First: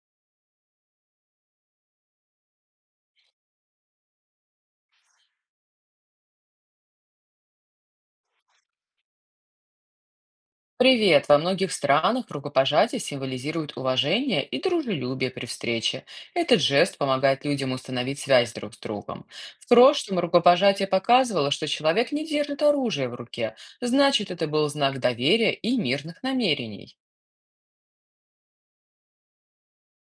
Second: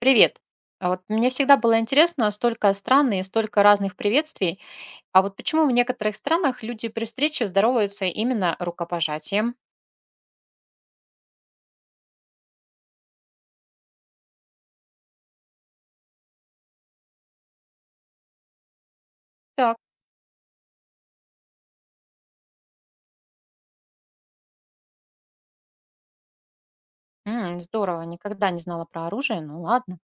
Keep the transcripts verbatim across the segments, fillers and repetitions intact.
Привет. А вот мне всегда было интересно, столько стран и столько разных приветствий. А вот почему в некоторых странах люди при встрече здороваются именно рукопожатием? Привет! Во многих странах рукопожатие символизирует уважение и дружелюбие при встрече. Этот жест помогает людям установить связь друг с другом. В Так. прошлом рукопожатие показывало, что человек не держит оружие в руке, значит, это был знак доверия и мирных намерений. М, здорово, никогда не знала про оружие, ну ладно.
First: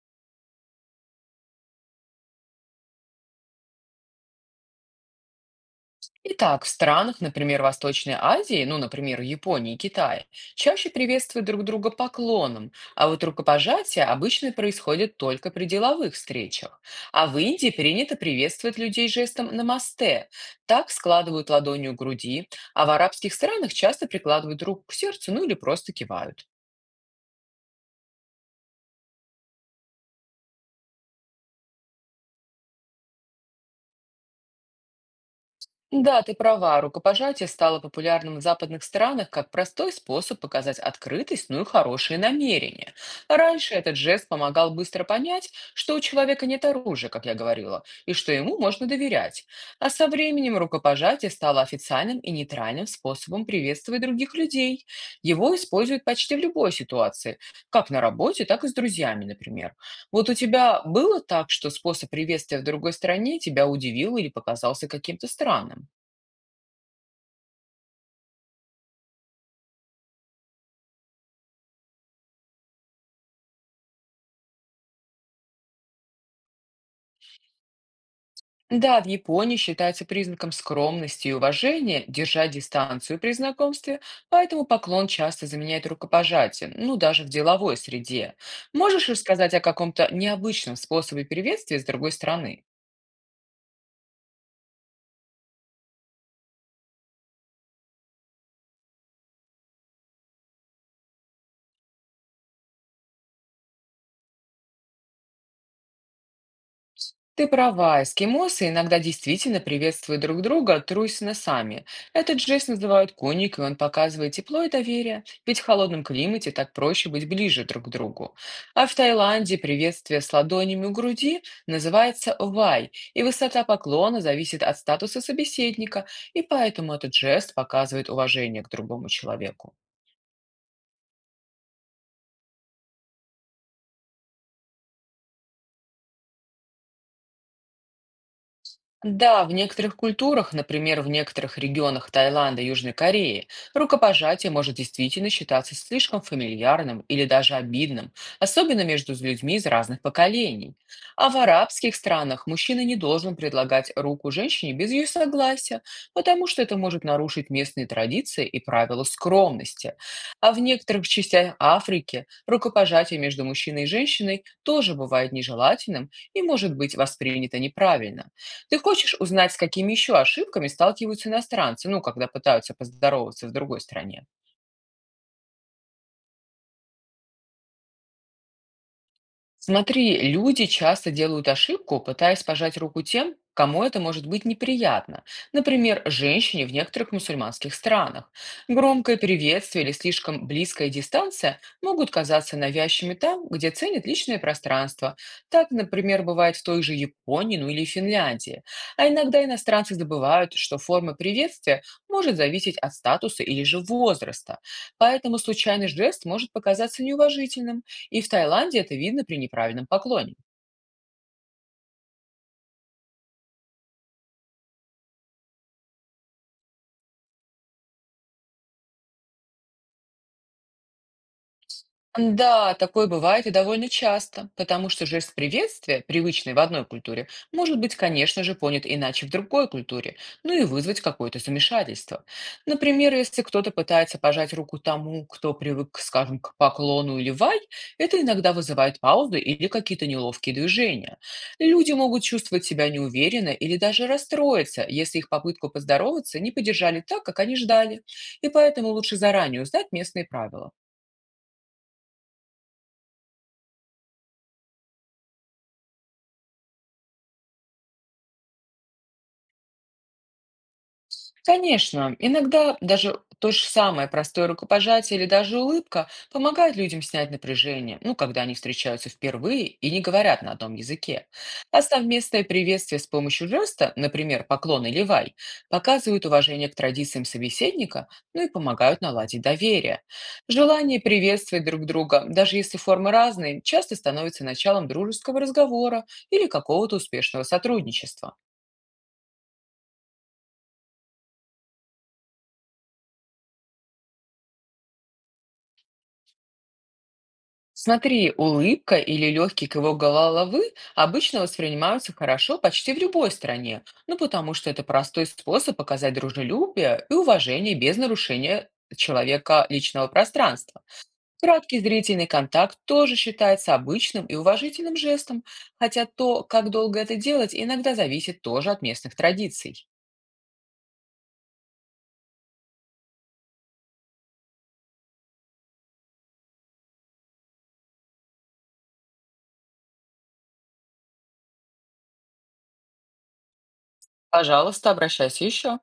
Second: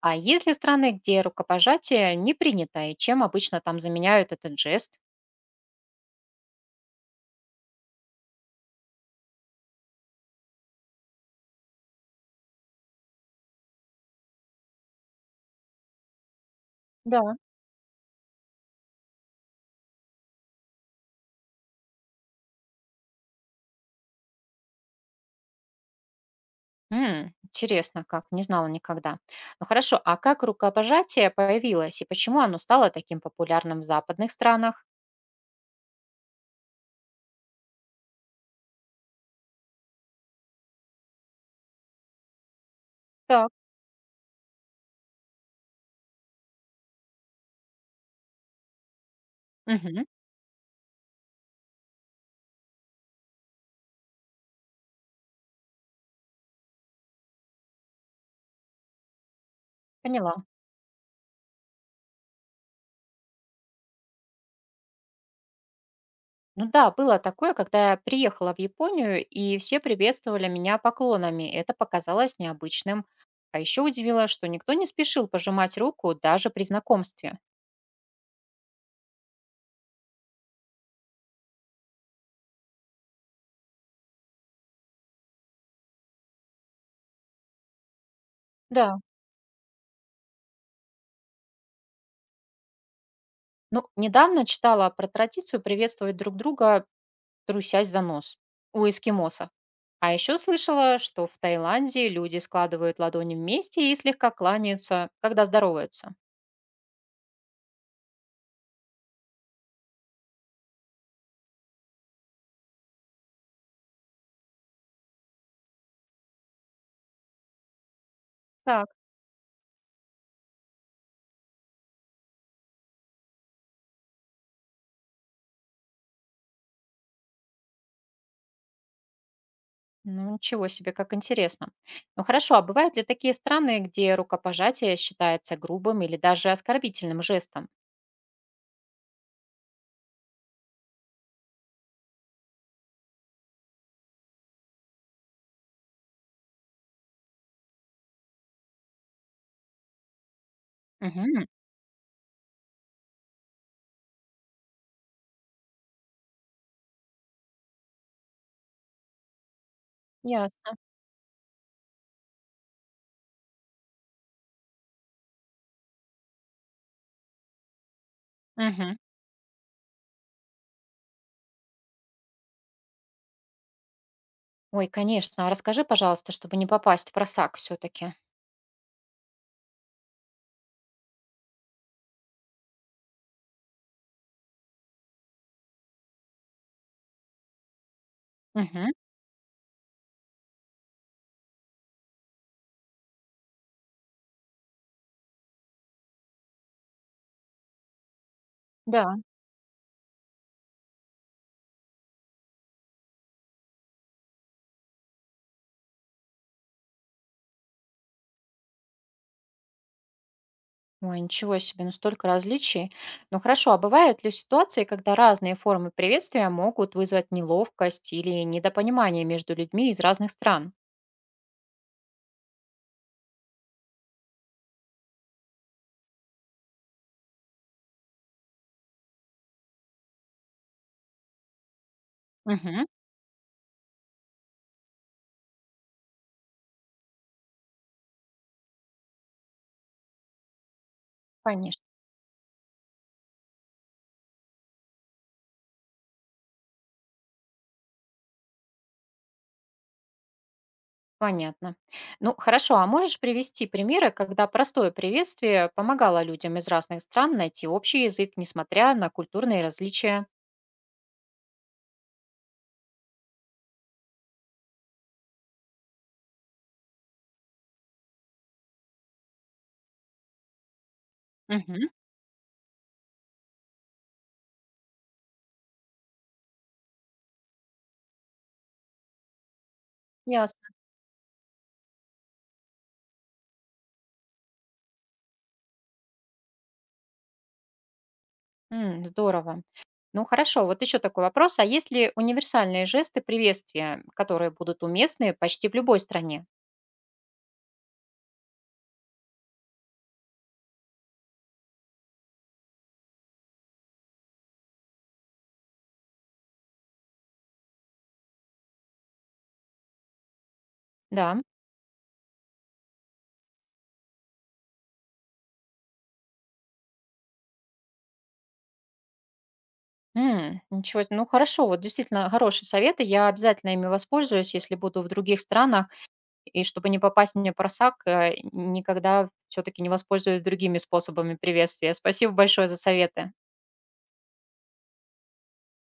А есть ли страны, где рукопожатие не принято, и чем обычно там заменяют этот жест? Итак, в странах, например, Восточной Азии, ну, например, Японии и Китае, чаще приветствуют друг друга поклоном, а вот рукопожатие обычно происходит только при деловых встречах. А Да. в Индии принято приветствовать людей жестом «намасте». Так складывают ладонью у груди, а в арабских странах часто прикладывают руку к сердцу, ну или просто кивают. М, интересно, как, не знала никогда. Ну хорошо, а как рукопожатие появилось и почему оно стало таким популярным в западных странах? Да, ты права, рукопожатие стало популярным в западных странах как простой способ показать открытость, ну и хорошие намерения. Так. Раньше этот жест помогал быстро понять, что у человека нет оружия, как я говорила, и что ему можно доверять. А Мгм, со временем рукопожатие стало официальным и нейтральным способом приветствовать других людей. Его используют почти в любой ситуации, как на работе, так и с друзьями, например. Вот у поняла. тебя было так, что способ приветствия в другой стране тебя удивил или показался каким-то странным? Ну да, было такое, когда я приехала в Японию, и все приветствовали меня поклонами. Это показалось необычным. А еще удивило, что никто не спешил пожимать руку даже при знакомстве. Да, в Японии считается признаком скромности и уважения держать дистанцию при знакомстве, поэтому поклон часто заменяет рукопожатие, ну даже в деловой среде. Да. Можешь рассказать о каком-то необычном способе приветствия с другой стороны? Ну, недавно читала про традицию приветствовать друг друга, трусясь за нос у эскимосов. А еще слышала, что в Таиланде люди складывают ладони вместе и слегка кланяются, когда здороваются. Ты права, эскимосы иногда действительно приветствуют друг друга трусь сами. Этот жест называют коник, и он показывает тепло и доверие, ведь в холодном климате так проще быть ближе друг к другу. А Так. в Таиланде приветствие с ладонями у груди называется вай, и высота поклона зависит от статуса собеседника, и поэтому этот жест показывает уважение к другому человеку. Ну, ничего себе, как интересно. Ну хорошо, а бывают ли такие страны, где рукопожатие считается грубым или даже оскорбительным жестом? Да, в некоторых культурах, например, в некоторых регионах Таиланда и Южной Кореи, рукопожатие может действительно считаться слишком фамильярным или даже обидным, особенно между людьми из разных поколений. А в Мгм. арабских странах мужчина не должен предлагать руку женщине без ее согласия, потому что это может нарушить местные традиции и правила скромности. А в Ясно. некоторых частях Африки рукопожатие между мужчиной и женщиной тоже бывает нежелательным и может быть воспринято неправильно. Ты Мгм. хочешь узнать, с какими еще ошибками сталкиваются иностранцы, ну, когда пытаются поздороваться в другой стране? Ой, конечно. А расскажи, пожалуйста, чтобы не попасть в просак все-таки. Смотри, люди часто делают ошибку, пытаясь пожать руку тем, кому это может быть неприятно. Например, женщине в некоторых мусульманских странах. Громкое приветствие или слишком близкая дистанция могут казаться навязчивыми там, где ценят личное пространство. Так, например, бывает в той же Японии, ну или Финляндии. А Да. иногда иностранцы забывают, что форма приветствия может зависеть от статуса или же возраста. Поэтому случайный жест может показаться неуважительным. И в Таиланде это видно при неправильном поклоне. Ой, ничего себе, ну столько различий. Ну хорошо, а бывают ли ситуации, когда разные формы приветствия могут вызвать неловкость или недопонимание между людьми из разных стран? Да, такое бывает и довольно часто, потому что жест приветствия, привычный в одной культуре, может быть, конечно же, понят иначе в другой культуре, ну и вызвать какое-то замешательство. Мгм. Например, если кто-то пытается пожать руку тому, кто привык, скажем, к поклону или вай, это иногда вызывает паузу или какие-то неловкие движения. Конечно. Люди могут чувствовать себя неуверенно или даже расстроиться, если их попытку поздороваться не поддержали так, как они ждали, и поэтому лучше заранее узнать местные правила. Понятно. Ну, хорошо, а можешь привести примеры, когда простое приветствие помогало людям из разных стран найти общий язык, несмотря на культурные различия? Конечно, иногда даже то же самое простое рукопожатие или даже улыбка помогают людям снять напряжение, ну, когда они встречаются впервые и не говорят на одном языке. А Мгм. совместное приветствие с помощью жеста, например, поклон или вай, показывают уважение к традициям собеседника, ну и помогают наладить доверие. Ясно. Желание приветствовать друг друга, даже если формы разные, часто становится началом дружеского разговора или какого-то успешного сотрудничества. М, здорово. Ну, хорошо, вот еще такой вопрос. А есть ли универсальные жесты приветствия, которые будут уместны почти в любой стране? Смотри, улыбка или легкий кивок головы обычно воспринимаются хорошо почти в любой стране, ну потому что это простой способ показать дружелюбие и уважение без нарушения человека личного пространства. Да. Краткий зрительный контакт тоже считается обычным и уважительным жестом, хотя то, как долго это делать, иногда зависит тоже от местных традиций. М, ничего, с- Ну хорошо, вот действительно хорошие советы, я обязательно ими воспользуюсь, если буду в других странах. И чтобы не попасть мне просак, э, никогда все-таки не воспользуюсь другими способами приветствия. Спасибо большое за советы. Пожалуйста, обращайся еще.